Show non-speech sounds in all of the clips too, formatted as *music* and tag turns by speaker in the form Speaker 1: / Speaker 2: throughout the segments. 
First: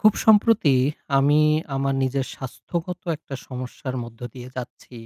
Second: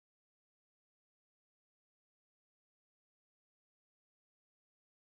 Speaker 1: খুব সম্প্রতি আমি আমার নিজের স্বাস্থ্যগত একটা সমস্যার মধ্য দিয়ে যাচ্ছি,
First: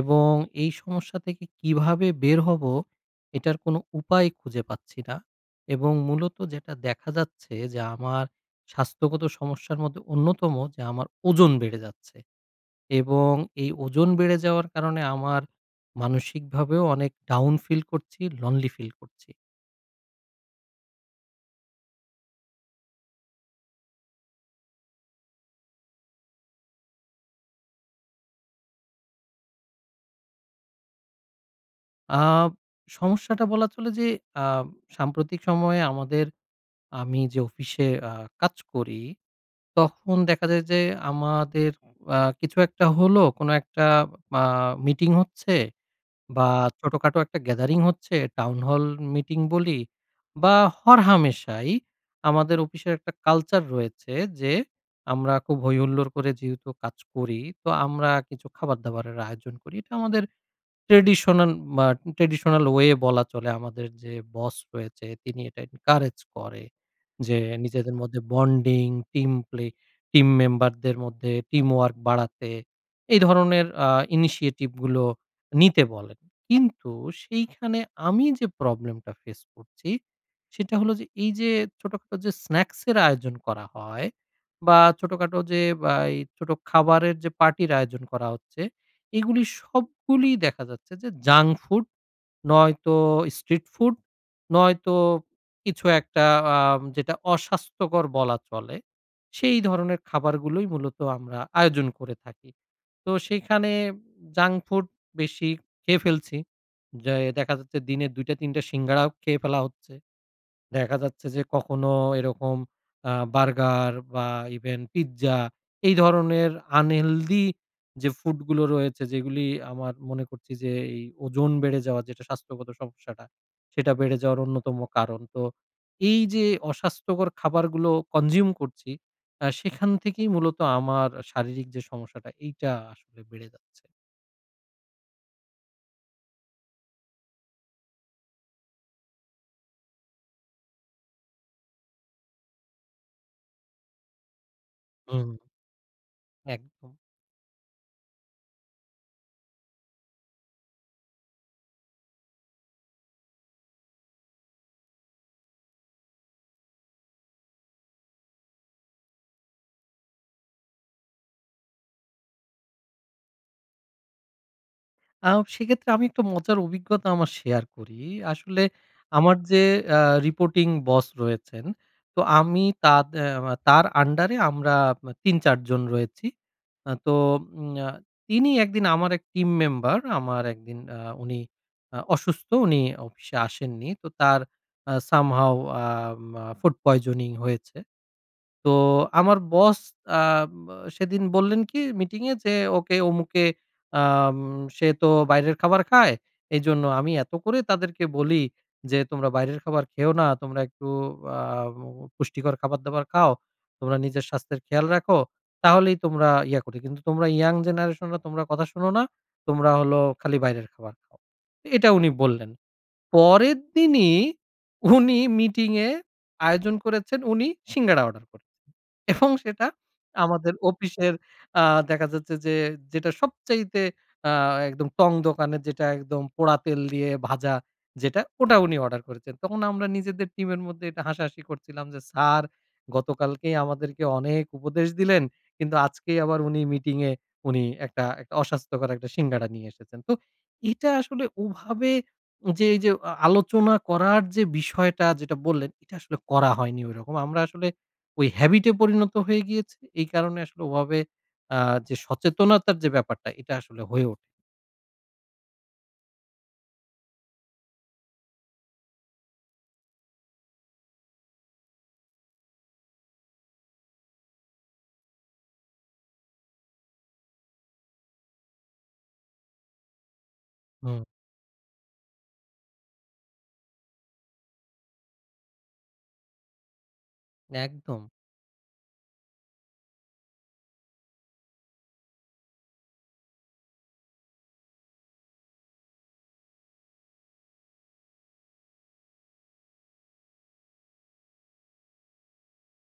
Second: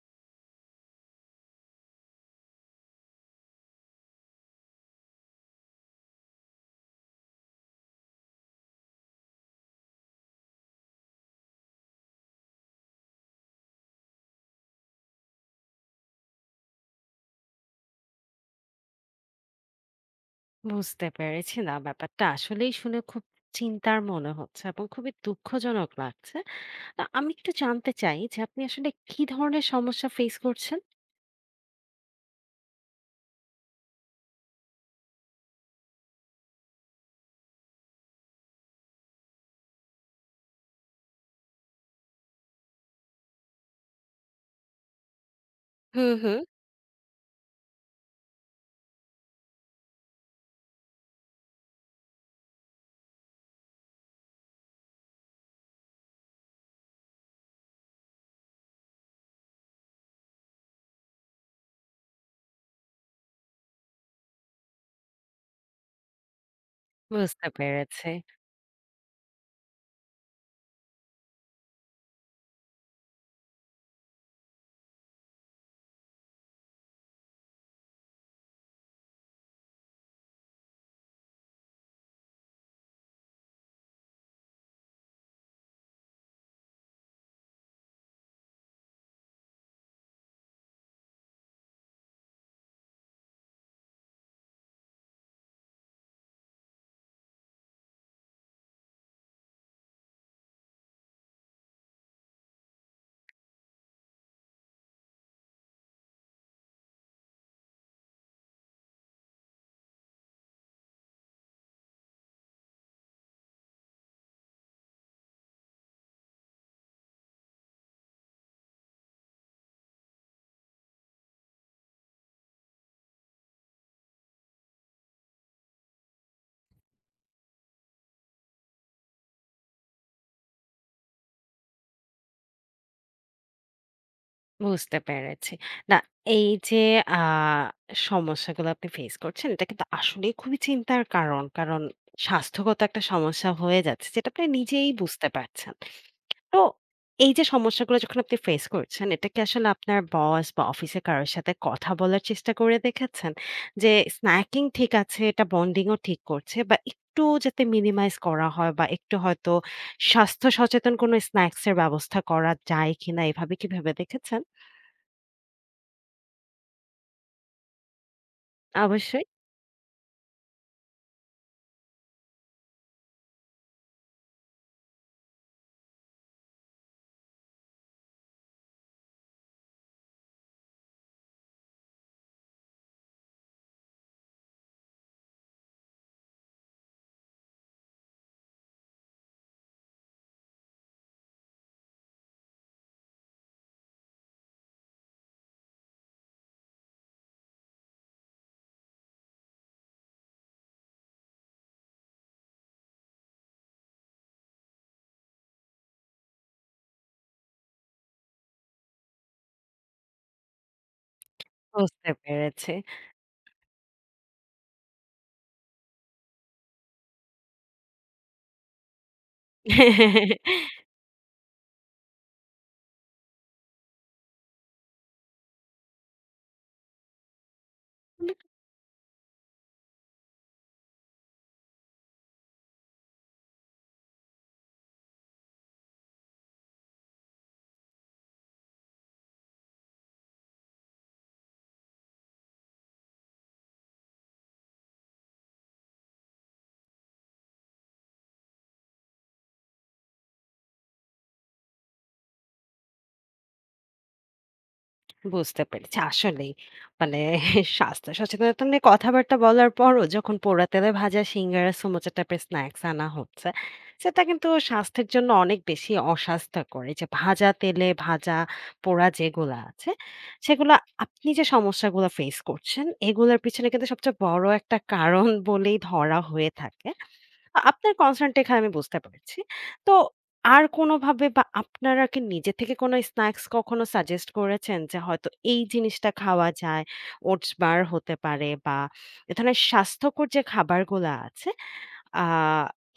Speaker 1: এবং এই সমস্যা থেকে কিভাবে বের হব এটার কোনো উপায় খুঁজে পাচ্ছি না। এবং মূলত যেটা দেখা যাচ্ছে যে আমার স্বাস্থ্যগত সমস্যার মধ্যে অন্যতম যে আমার ওজন বেড়ে যাচ্ছে, এবং এই ওজন বেড়ে যাওয়ার কারণে আমার মানসিকভাবেও অনেক ডাউন ফিল করছি, লনলি ফিল করছি।
Speaker 2: বুঝতে পেরেছি। না, ব্যাপারটা আসলেই শুনে খুব চিন্তার মনে হচ্ছে এবং খুবই দুঃখজনক লাগছে। আমি একটু জানতে চাই যে আপনি আসলে কি ধরনের সমস্যা ফেস করছেন?
Speaker 1: আহ, সমস্যাটা বলা চলে যে আহ, সাম্প্রতিক সময়ে আমাদের আমি যে অফিসে কাজ করি, তখন দেখা যায় যে আমাদের কিছু একটা হলো, কোনো একটা আ মিটিং হচ্ছে
Speaker 2: হুম, হুম।
Speaker 1: বা ছোটখাটো একটা গ্যাদারিং হচ্ছে, টাউন হল মিটিং বলি, বা হরহামেশাই আমাদের অফিসের একটা কালচার রয়েছে যে আমরা খুব হৈ হুল্লোড় করে যেহেতু কাজ করি, তো আমরা কিছু খাবার-দাবারের আয়োজন করি। এটা আমাদের ট্র্যাডিশনাল বা ট্র্যাডিশনাল ওয়ে বলা চলে। আমাদের যে বস রয়েছে তিনি এটা এনকারেজ করে, যে
Speaker 2: বুঝতে
Speaker 1: নিজেদের
Speaker 2: পেরেছি,
Speaker 1: মধ্যে বন্ডিং, টিম প্লে, টিম মেম্বারদের মধ্যে টিমওয়ার্ক বাড়াতে এই ধরনের ইনিশিয়েটিভ গুলো নিতে বলেন। কিন্তু সেইখানে আমি যে প্রবলেমটা ফেস করছি সেটা হলো যে, এই যে ছোটখাটো যে স্ন্যাকস এর আয়োজন করা হয় বা ছোটখাটো যে বা এই ছোট খাবারের যে পার্টির আয়োজন করা হচ্ছে, এগুলি সবগুলি দেখা যাচ্ছে যে জাঙ্ক ফুড, নয়তো স্ট্রিট ফুড, নয়তো কিছু একটা যেটা অস্বাস্থ্যকর বলা চলে, সেই ধরনের খাবারগুলোই মূলত আমরা আয়োজন করে থাকি। তো সেইখানে জাঙ্ক ফুড বেশি খেয়ে ফেলছি। যে দেখা যাচ্ছে দিনে ২ টা ৩ টা সিঙ্গাড়াও খেয়ে ফেলা হচ্ছে। দেখা যাচ্ছে যে কখনো এরকম বার্গার বা ইভেন পিজ্জা, এই ধরনের আনহেলদি যে ফুডগুলো রয়েছে যেগুলি, আমার মনে করছি যে এই ওজন বেড়ে যাওয়া যেটা স্বাস্থ্যগত সমস্যাটা, সেটা বেড়ে যাওয়ার অন্যতম কারণ। তো এই যে অস্বাস্থ্যকর খাবারগুলো কনজিউম করছি, সেখান থেকেই মূলত আমার শারীরিক যে সমস্যাটা এইটা আসলে বেড়ে যাচ্ছে।
Speaker 2: বুঝতে পেরেছি। না, এই যে আ সমস্যাগুলো আপনি ফেস করছেন, এটা কিন্তু আসলেই খুবই চিন্তার কারণ। কারণ স্বাস্থ্যগত একটা সমস্যা হয়ে যাচ্ছে, যেটা আপনি নিজেই
Speaker 1: হুম।
Speaker 2: বুঝতে পারছেন। তো
Speaker 1: একদম।
Speaker 2: এই যে সমস্যাগুলো যখন আপনি ফেস করছেন, এটা কি আসলে আপনার বস বা অফিসে কারো সাথে কথা বলার চেষ্টা করে দেখেছেন? যে স্ন্যাকিং ঠিক আছে, এটা বন্ডিং ও ঠিক করছে, বা একটু যাতে মিনিমাইজ করা হয় বা একটু হয়তো স্বাস্থ্য সচেতন কোনো স্ন্যাকস এর ব্যবস্থা করা যায় কিনা, এভাবে কি ভেবে দেখেছেন?
Speaker 1: আও, সেক্ষেত্রে আমি একটা মজার অভিজ্ঞতা আমার শেয়ার করি। আসলে
Speaker 2: অবশ্যই।
Speaker 1: আমার যে আ রিপোর্টিং বস রয়েছেন, তো আমি তাদ আ তার আন্ডারে আমরা ৩-৪ জন রয়েছি। তো উম আ তিনি একদিন আমার এক টিম মেম্বার আমার একদিন উনি অসুস্থ, উনি অফিসে আসেননি। তো তার সামহাউ আ ফুড পয়জনিং হয়েছে। তো আমার বস আ ব সেদিন বললেন কি মিটিংয়ে যে, "ওকে অমুকে আম সে তো বাইরের খাবার খায়। এইজন্য আমি এত করে তাদেরকে বলি যে, 'তোমরা বাইরের খাবার খেও না। তোমরা একটু আ পুষ্টিকর খাবার-দাবার খাও। তোমরা নিজের স্বাস্থ্যের খেয়াল রাখো। তাহলেই তোমরা ইয়া করে। কিন্তু তোমরা ইয়াং জেনারেশনরা তোমরা কথা শোনো না। তোমরা হলো খালি বাইরের খাবার খাও।'" এটা উনি
Speaker 2: বুঝতে
Speaker 1: বললেন।
Speaker 2: পেরেছি।
Speaker 1: পরের দিনই উনি মিটিংয়ে আয়োজন করেছেন, উনি সিঙ্গাড়া অর্ডার করেছেন, এবং সেটা আমাদের
Speaker 2: *laughs*
Speaker 1: অফিসের আ দেখা যাচ্ছে যে, যেটা সবচাইতে আ একদম টং দোকানে যেটা একদম পোড়া তেল দিয়ে ভাজা যেটা, ওটা উনি অর্ডার করেছেন। তখন আমরা নিজেদের টিমের মধ্যে এটা হাসাহাসি করছিলাম যে, "স্যার গতকালকেই আমাদেরকে অনেক উপদেশ দিলেন, কিন্তু আজকেই আবার উনি মিটিংয়ে উনি একটা অস্বাস্থ্যকর একটা সিঙ্গাড়া নিয়ে এসেছেন।" তো এটা আসলে ওভাবে, যে এই যে আলোচনা করার যে বিষয়টা যেটা বললেন, এটা আসলে করা হয়নি ওইরকম। আমরা আসলে ওই হ্যাবিট এ পরিণত হয়ে গিয়েছে। এই কারণে আসলে ওভাবে আ যে সচেতনতার যে ব্যাপারটা, এটা আসলে হয়ে ওঠে।
Speaker 2: বুঝতে পেরেছি। আসলেই মানে, স্বাস্থ্য সচেতনতা নিয়ে কথাবার্তা বলার পরও যখন পোড়া তেলে ভাজা সিঙ্গারা, সমোসা টাইপের স্ন্যাকস আনা হচ্ছে, সেটা কিন্তু স্বাস্থ্যের জন্য অনেক বেশি অস্বাস্থ্যকর। এই যে ভাজা তেলে ভাজা পোড়া যেগুলো আছে, সেগুলো
Speaker 1: হুম।
Speaker 2: আপনি যে সমস্যাগুলো ফেস করছেন, এগুলোর পিছনে কিন্তু সবচেয়ে বড় একটা কারণ বলেই ধরা হয়ে থাকে। আপনার
Speaker 1: একদম।
Speaker 2: কনসার্ন টা এখানে আমি বুঝতে পেরেছি। তো আর কোনোভাবে, বা আপনারা কি নিজে থেকে কোনো স্ন্যাক্স কখনো সাজেস্ট করেছেন? যে হয়তো এই জিনিসটা খাওয়া যায়, ওটস বার হতে পারে, বা এ ধরনের স্বাস্থ্যকর যে খাবারগুলা আছে, আ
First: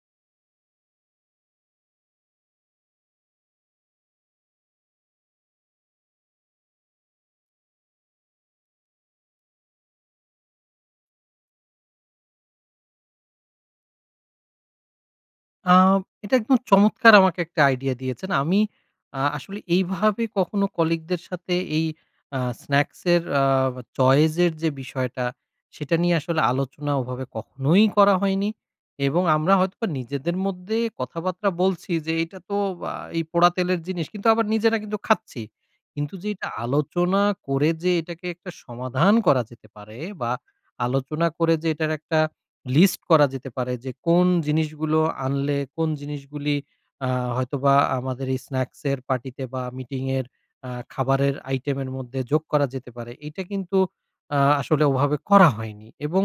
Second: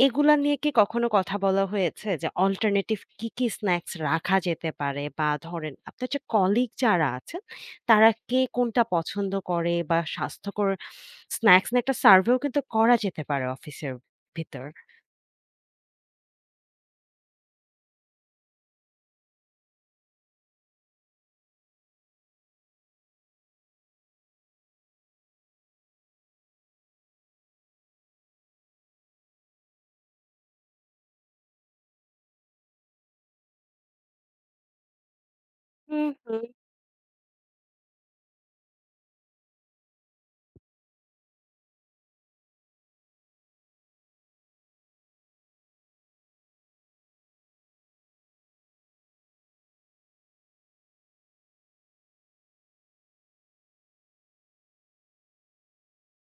Speaker 2: এগুলা নিয়ে কি কখনো কথা বলা হয়েছে? যে অল্টারনেটিভ কি, কি স্ন্যাক্স রাখা যেতে পারে? বা ধরেন আপনার যে কলিগ যারা আছেন, তারা কে কোনটা পছন্দ করে, বা স্বাস্থ্যকর স্ন্যাক্স নিয়ে একটা সার্ভেও কিন্তু করা যেতে পারে অফিসের ভিতর।
Speaker 1: আ এটা একদম চমৎকার আমাকে একটা আইডিয়া দিয়েছেন। আমি আসলে এইভাবে কখনো কলিগদের সাথে এই স্ন্যাকস এর চয়েস এর যে বিষয়টা, সেটা নিয়ে আসলে আলোচনা ওভাবে কখনোই করা হয়নি। এবং আমরা হয়তোবা নিজেদের মধ্যে কথাবার্তা বলছি যে, "এটা তো এই পোড়া তেলের জিনিস।" কিন্তু আবার নিজেরা কিন্তু খাচ্ছি।
Speaker 2: হুম,
Speaker 1: কিন্তু যে
Speaker 2: হুম।
Speaker 1: এটা আলোচনা করে যে এটাকে একটা সমাধান করা যেতে পারে, বা আলোচনা করে যে এটার একটা লিস্ট করা যেতে পারে যে কোন জিনিসগুলো আনলে কোন জিনিসগুলি আ হয়তোবা আমাদের এই স্ন্যাকস এর পার্টিতে বা মিটিং এর খাবারের আইটেমের মধ্যে যোগ করা যেতে পারে। এইটা কিন্তু আসলে ওভাবে করা হয়নি, এবং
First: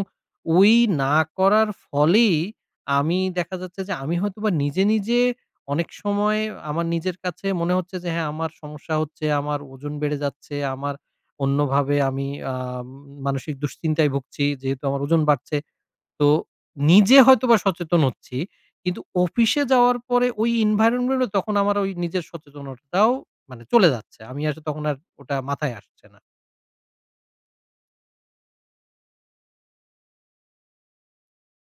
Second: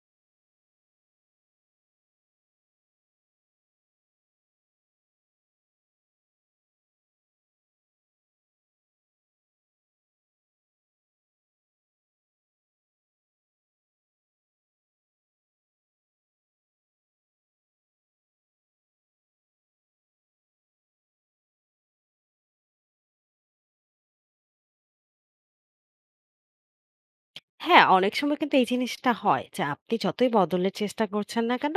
Speaker 1: ওই না করার ফলেই আমি দেখা যাচ্ছে যে আমি হয়তোবা নিজে অনেক সময় আমার নিজের কাছে মনে হচ্ছে যে হ্যাঁ, আমার সমস্যা হচ্ছে, আমার ওজন বেড়ে যাচ্ছে, আমার অন্যভাবে আমি মানসিক দুশ্চিন্তায় ভুগছি যেহেতু আমার ওজন বাড়ছে। তো নিজে হয়তোবা সচেতন হচ্ছি। কিন্তু অফিসে যাওয়ার পরে ওই environment এ তখন আমার ওই নিজের সচেতনতাও মানে চলে যাচ্ছে। আমি আসলে তখন আর ওটা মাথায় আসছে না।
Speaker 2: হ্যাঁ, অনেক সময় কিন্তু এই জিনিসটা হয় যে আপনি যতই বদলের চেষ্টা করছেন না কেন,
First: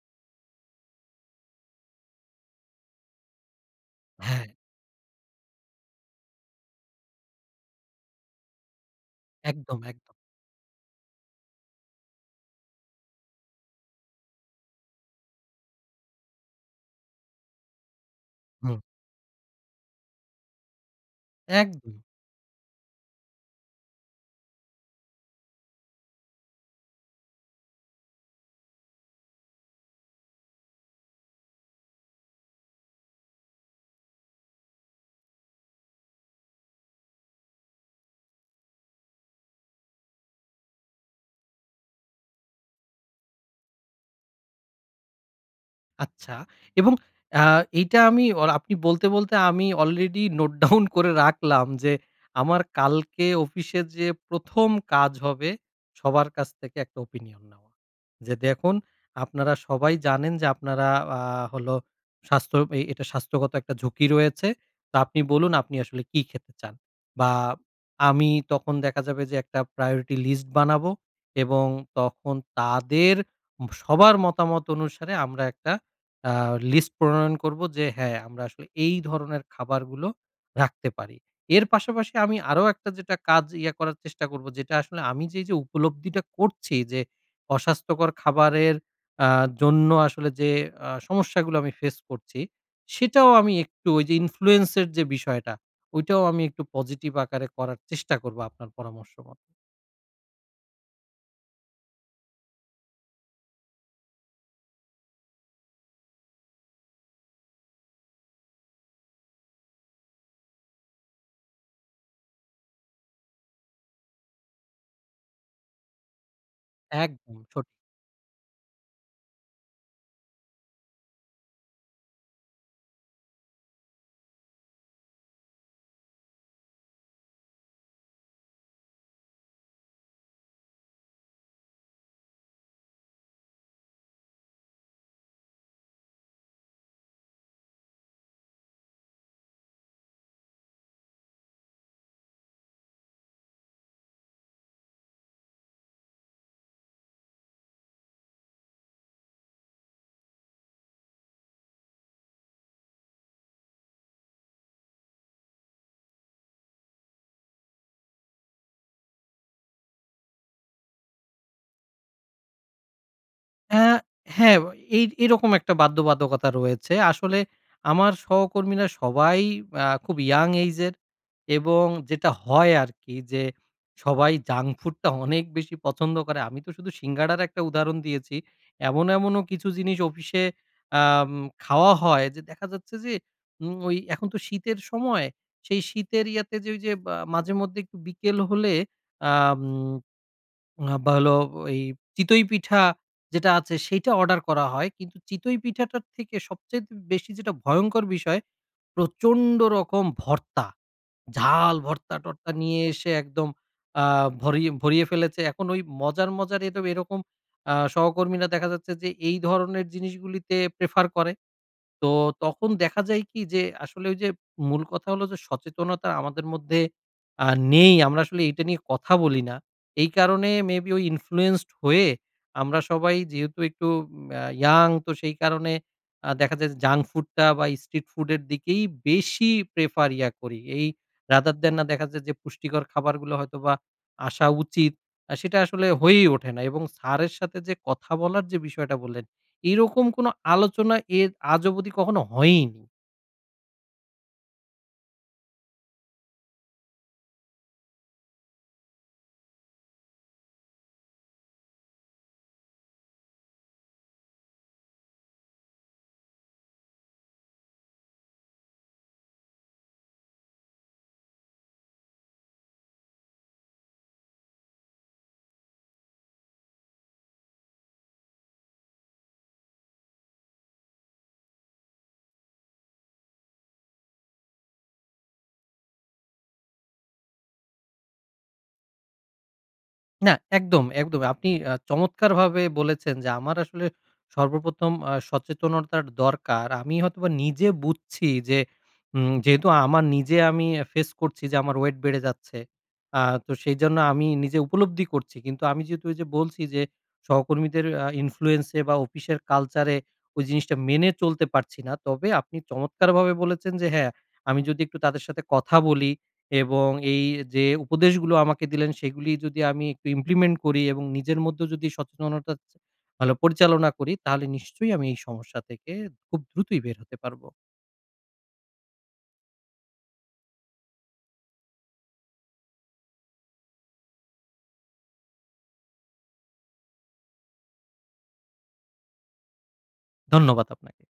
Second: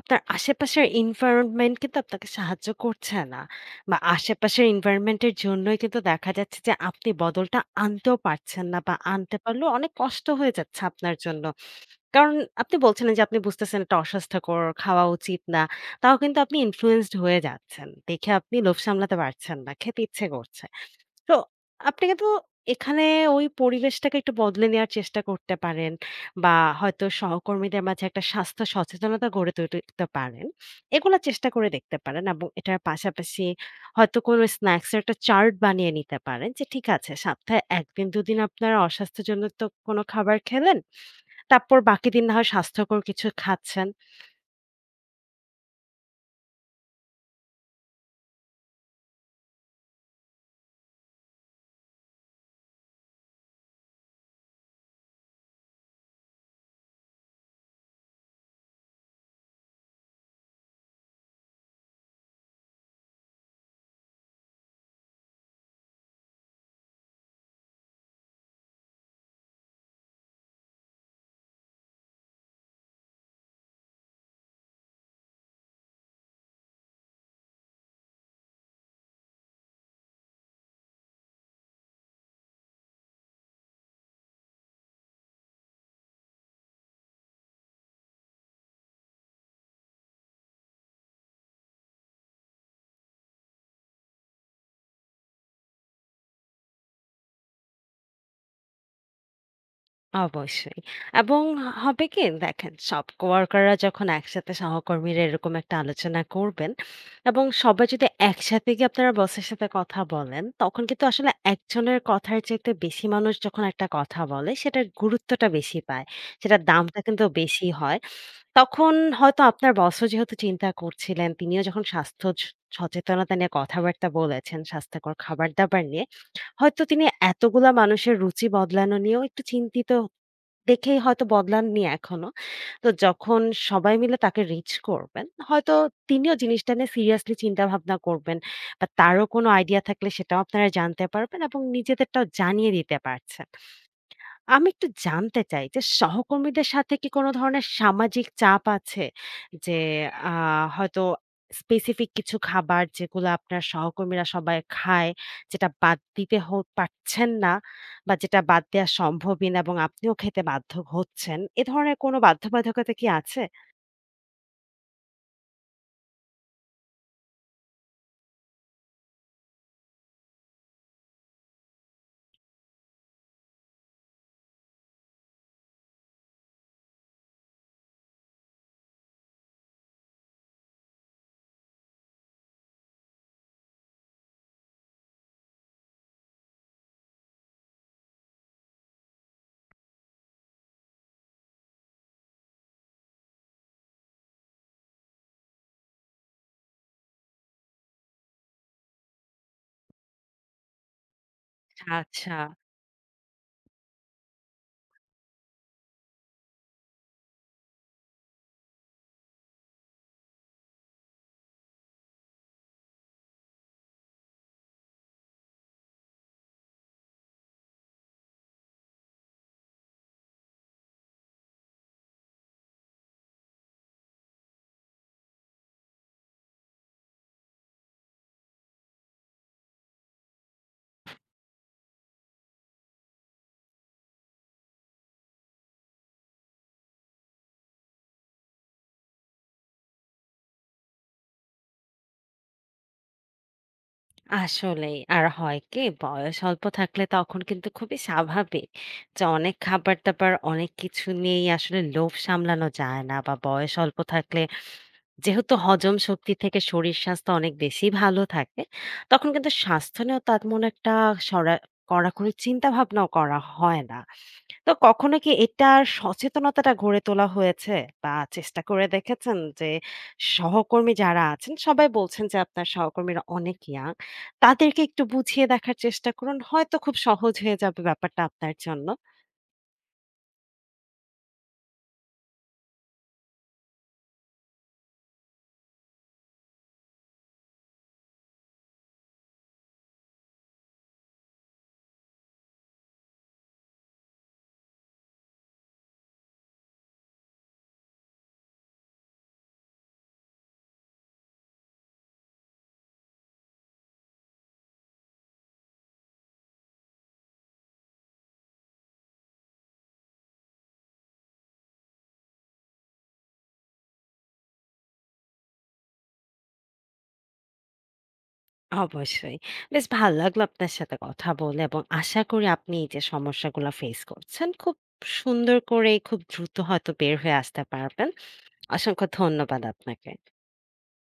Speaker 2: আপনার আশেপাশের environment কিন্তু আপনাকে সাহায্য করছে না। বা
Speaker 1: হ্যাঁ,
Speaker 2: আশেপাশের environment এর জন্যই কিন্তু দেখা যাচ্ছে যে আপনি বদলটা আনতেও পারছেন না, বা আনতে পারলেও
Speaker 1: একদম,
Speaker 2: অনেক
Speaker 1: একদম।
Speaker 2: কষ্ট হয়ে যাচ্ছে আপনার জন্য। কারণ আপনি বলছিলেন যে আপনি বুঝতেছেন এটা অস্বাস্থ্যকর, খাওয়া উচিত না। তাও কিন্তু আপনি influenced হয়ে যাচ্ছেন। দেখে আপনি লোভ
Speaker 1: হুম,
Speaker 2: সামলাতে পারছেন না। খেতে ইচ্ছে করছে। তো
Speaker 1: একদম।
Speaker 2: আপনি কিন্তু এখানে ওই পরিবেশটাকে একটু বদলে নেওয়ার চেষ্টা করতে পারেন, বা হয়তো সহকর্মীদের মাঝে একটা স্বাস্থ্য সচেতনতা গড়ে তুলতে পারেন। এগুলা চেষ্টা করে দেখতে পারেন এবং এটার পাশাপাশি হয়তো কোনো স্ন্যাকস এর একটা চার্ট বানিয়ে নিতে পারেন যে, ঠিক আছে, সপ্তাহে ১ দিন ২ দিন আপনারা অস্বাস্থ্যজনিত কোনো খাবার খেলেন। তারপর বাকি দিন না হয় স্বাস্থ্যকর কিছু খাচ্ছেন।
Speaker 1: আচ্ছা, এবং আ এইটা আমি অর আপনি বলতে আমি অলরেডি নোট ডাউন করে রাখলাম যে আমার কালকে অফিসে যে ১ম কাজ হবে সবার কাছ থেকে একটা ওপিনিয়ন নেওয়া। যে দেখুন আপনারা সবাই জানেন যে আপনারা আ হলো স্বাস্থ্য এ এটা স্বাস্থ্যগত একটা ঝুঁকি রয়েছে। তো আপনি বলুন আপনি আসলে কি খেতে চান? বা আমি তখন দেখা যাবে যে একটা প্রায়োরিটি লিস্ট বানাবো, এবং তখন তাদের সবার মতামত অনুসারে আমরা একটা আ লিস্ট প্রণয়ন করব যে হ্যাঁ, আমরা আসলে এই ধরনের খাবারগুলো রাখতে পারি। এর পাশাপাশি আমি আরো একটা যেটা কাজ ইয়া করার চেষ্টা করব, যেটা আসলে আমি যে উপলব্ধিটা করছি যে অস্বাস্থ্যকর খাবারের আ জন্য আসলে যে সমস্যাগুলো আমি ফেস করছি, সেটাও আমি একটু ওই যে ইনফ্লুয়েন্স এর যে বিষয়টা, ওইটাও আমি একটু পজিটিভ আকারে করার চেষ্টা করব আপনার পরামর্শ মতো।
Speaker 2: অবশ্যই। এবং হবে কি? দেখেন, সব কোয়ার্কাররা যখন একসাথে সহকর্মীরা এরকম একটা আলোচনা করবেন এবং সবাই যদি একসাথে গিয়ে আপনারা বসের সাথে কথা বলেন, তখন কিন্তু আসলে একজনের কথার চাইতে বেশি মানুষ যখন একটা কথা বলে, সেটার গুরুত্বটা বেশি পায়। সেটার দামটা কিন্তু
Speaker 1: একদম ছোট।
Speaker 2: বেশি হয়। তখন হয়তো আপনার বসও, যেহেতু চিন্তা করছিলেন, তিনিও যখন স্বাস্থ্য সচেতনতা নিয়ে কথাবার্তা বলেছেন, স্বাস্থ্যকর খাবার-দাবার নিয়ে, হয়তো তিনি এতগুলা মানুষের রুচি বদলানো নিয়েও একটু চিন্তিত দেখেই হয়তো বদলাননি এখনো। তো যখন সবাই মিলে তাকে রিচ করবেন, হয়তো তিনিও জিনিসটা নিয়ে সিরিয়াসলি চিন্তাভাবনা করবেন, বা তারও কোনো আইডিয়া থাকলে সেটাও আপনারা জানতে পারবেন এবং নিজেদেরটাও জানিয়ে দিতে পারছেন। আমি একটু জানতে চাই যে সহকর্মীদের সাথে কি কোনো ধরনের সামাজিক চাপ আছে? যে আ হয়তো স্পেসিফিক কিছু খাবার যেগুলা আপনার সহকর্মীরা সবাই খায়, যেটা বাদ দিতে পারছেন না, বা যেটা বাদ দেয়া সম্ভবই না এবং আপনিও খেতে বাধ্য হচ্ছেন। এ ধরনের কোনো বাধ্যবাধকতা কি আছে?
Speaker 1: আ হ্যাঁ, এই এরকম একটা বাধ্যবাধকতা রয়েছে। আসলে আমার সহকর্মীরা সবাই খুব ইয়াং এইজ এর, এবং যেটা হয় আরকি যে সবাই জাঙ্ক ফুডটা অনেক বেশি পছন্দ করে। আমি তো শুধু সিঙ্গাড়ার একটা উদাহরণ দিয়েছি। এমনও কিছু জিনিস অফিসে আম খাওয়া হয় যে দেখা যাচ্ছে যে ওই এখন তো শীতের সময়, সেই শীতের ইয়াতে যে ওই যে বা মাঝেমধ্যে একটু বিকেল হলে আম আ বা হলো এই চিতই পিঠা যেটা আছে সেইটা অর্ডার করা হয়। কিন্তু চিতই পিঠাটার থেকে সবচাইতে বেশি যেটা ভয়ংকর বিষয় প্রচন্ড রকম ভর্তা। ঝাল
Speaker 2: আচ্ছা।
Speaker 1: ভর্তা-টর্তা নিয়ে এসে একদম আ ভরিয়ে ভরিয়ে ফেলেছে। এখন ওই মজার এরকম সহকর্মীরা দেখা যাচ্ছে যে এই ধরনের জিনিসগুলিতে প্রেফার করে। তো তখন দেখা যায় কি যে আসলে ওই যে মূল কথা হলো যে সচেতনতা আমাদের মধ্যে আ নেই। আমরা আসলে এইটা নিয়ে কথা বলি না। এই কারণে মেবি ওই ইনফ্লুয়েন্সড হয়ে আমরা সবাই যেহেতু একটু ইয়াং, তো সেই কারণে দেখা যায় যে জাঙ্ক ফুডটা বা স্ট্রিট ফুডের দিকেই বেশি প্রেফার ইয়া করি। এই রাদার দ্যান না দেখা যায় যে পুষ্টিকর খাবারগুলো হয়তোবা আসা উচিত, সেটা আসলে হয়েই ওঠে না। এবং স্যারের সাথে যে কথা বলার যে বিষয়টা বললেন, এরকম কোনো আলোচনা এর আজ অবধি কখনো হয়ইনি।
Speaker 2: আসলেই। আর হয় কি, বয়স অল্প থাকলে তখন কিন্তু খুবই স্বাভাবিক যে অনেক খাবার-দাবার অনেক কিছু নিয়েই আসলে লোভ সামলানো যায় না, বা বয়স অল্প থাকলে যেহেতু হজম শক্তি থেকে শরীর স্বাস্থ্য অনেক বেশি ভালো থাকে, তখন কিন্তু স্বাস্থ্য নিয়েও তেমন একটা সরা কড়াকড়ি চিন্তা ভাবনাও করা হয় না। তো কখনো কি এটার সচেতনতাটা গড়ে তোলা হয়েছে? বা চেষ্টা করে দেখেছেন? যে সহকর্মী যারা আছেন সবাই বলছেন যে আপনার সহকর্মীরা অনেক ইয়াং। তাদেরকে একটু বুঝিয়ে দেখার চেষ্টা করুন। হয়তো খুব সহজ হয়ে যাবে ব্যাপারটা আপনার জন্য।
Speaker 1: না, একদম, একদম। আপনি চমৎকারভাবে বলেছেন যে, আমার আসলে সর্বপ্রথম সচেতনতার দরকার। আমি হয়তোবা নিজে বুঝছি যে, যেহেতু আমার নিজে আমি ফেস করছি যে, আমার ওয়েট বেড়ে যাচ্ছে। আ তো সেইজন্য আমি নিজে উপলব্ধি করছি। কিন্তু আমি যেহেতু ওইযে বলছি যে, সহকর্মীদের ইনফ্লুয়েন্স এ বা অফিসের কালচারে ওই জিনিসটা মেনে চলতে পারছি না। তবে আপনি চমৎকারভাবে বলেছেন যে, হ্যাঁ, আমি যদি একটু তাদের সাথে কথা বলি এবং এই যে উপদেশগুলো আমাকে দিলেন সেগুলি যদি আমি একটু ইমপ্লিমেন্ট করি এবং নিজের মধ্যেও যদি সচেতনতা ভালো পরিচালনা করি তাহলে নিশ্চয়ই আমি এই সমস্যা থেকে খুব দ্রুতই বের হতে পারবো।
Speaker 2: অবশ্যই। বেশ ভাল লাগলো আপনার সাথে কথা বলে এবং আশা করি আপনি এই যে সমস্যাগুলা ফেস করছেন, খুব সুন্দর করে খুব দ্রুত হয়তো বের হয়ে আসতে পারবেন। অসংখ্য ধন্যবাদ আপনাকে।
Speaker 1: ধন্যবাদ আপনাকে।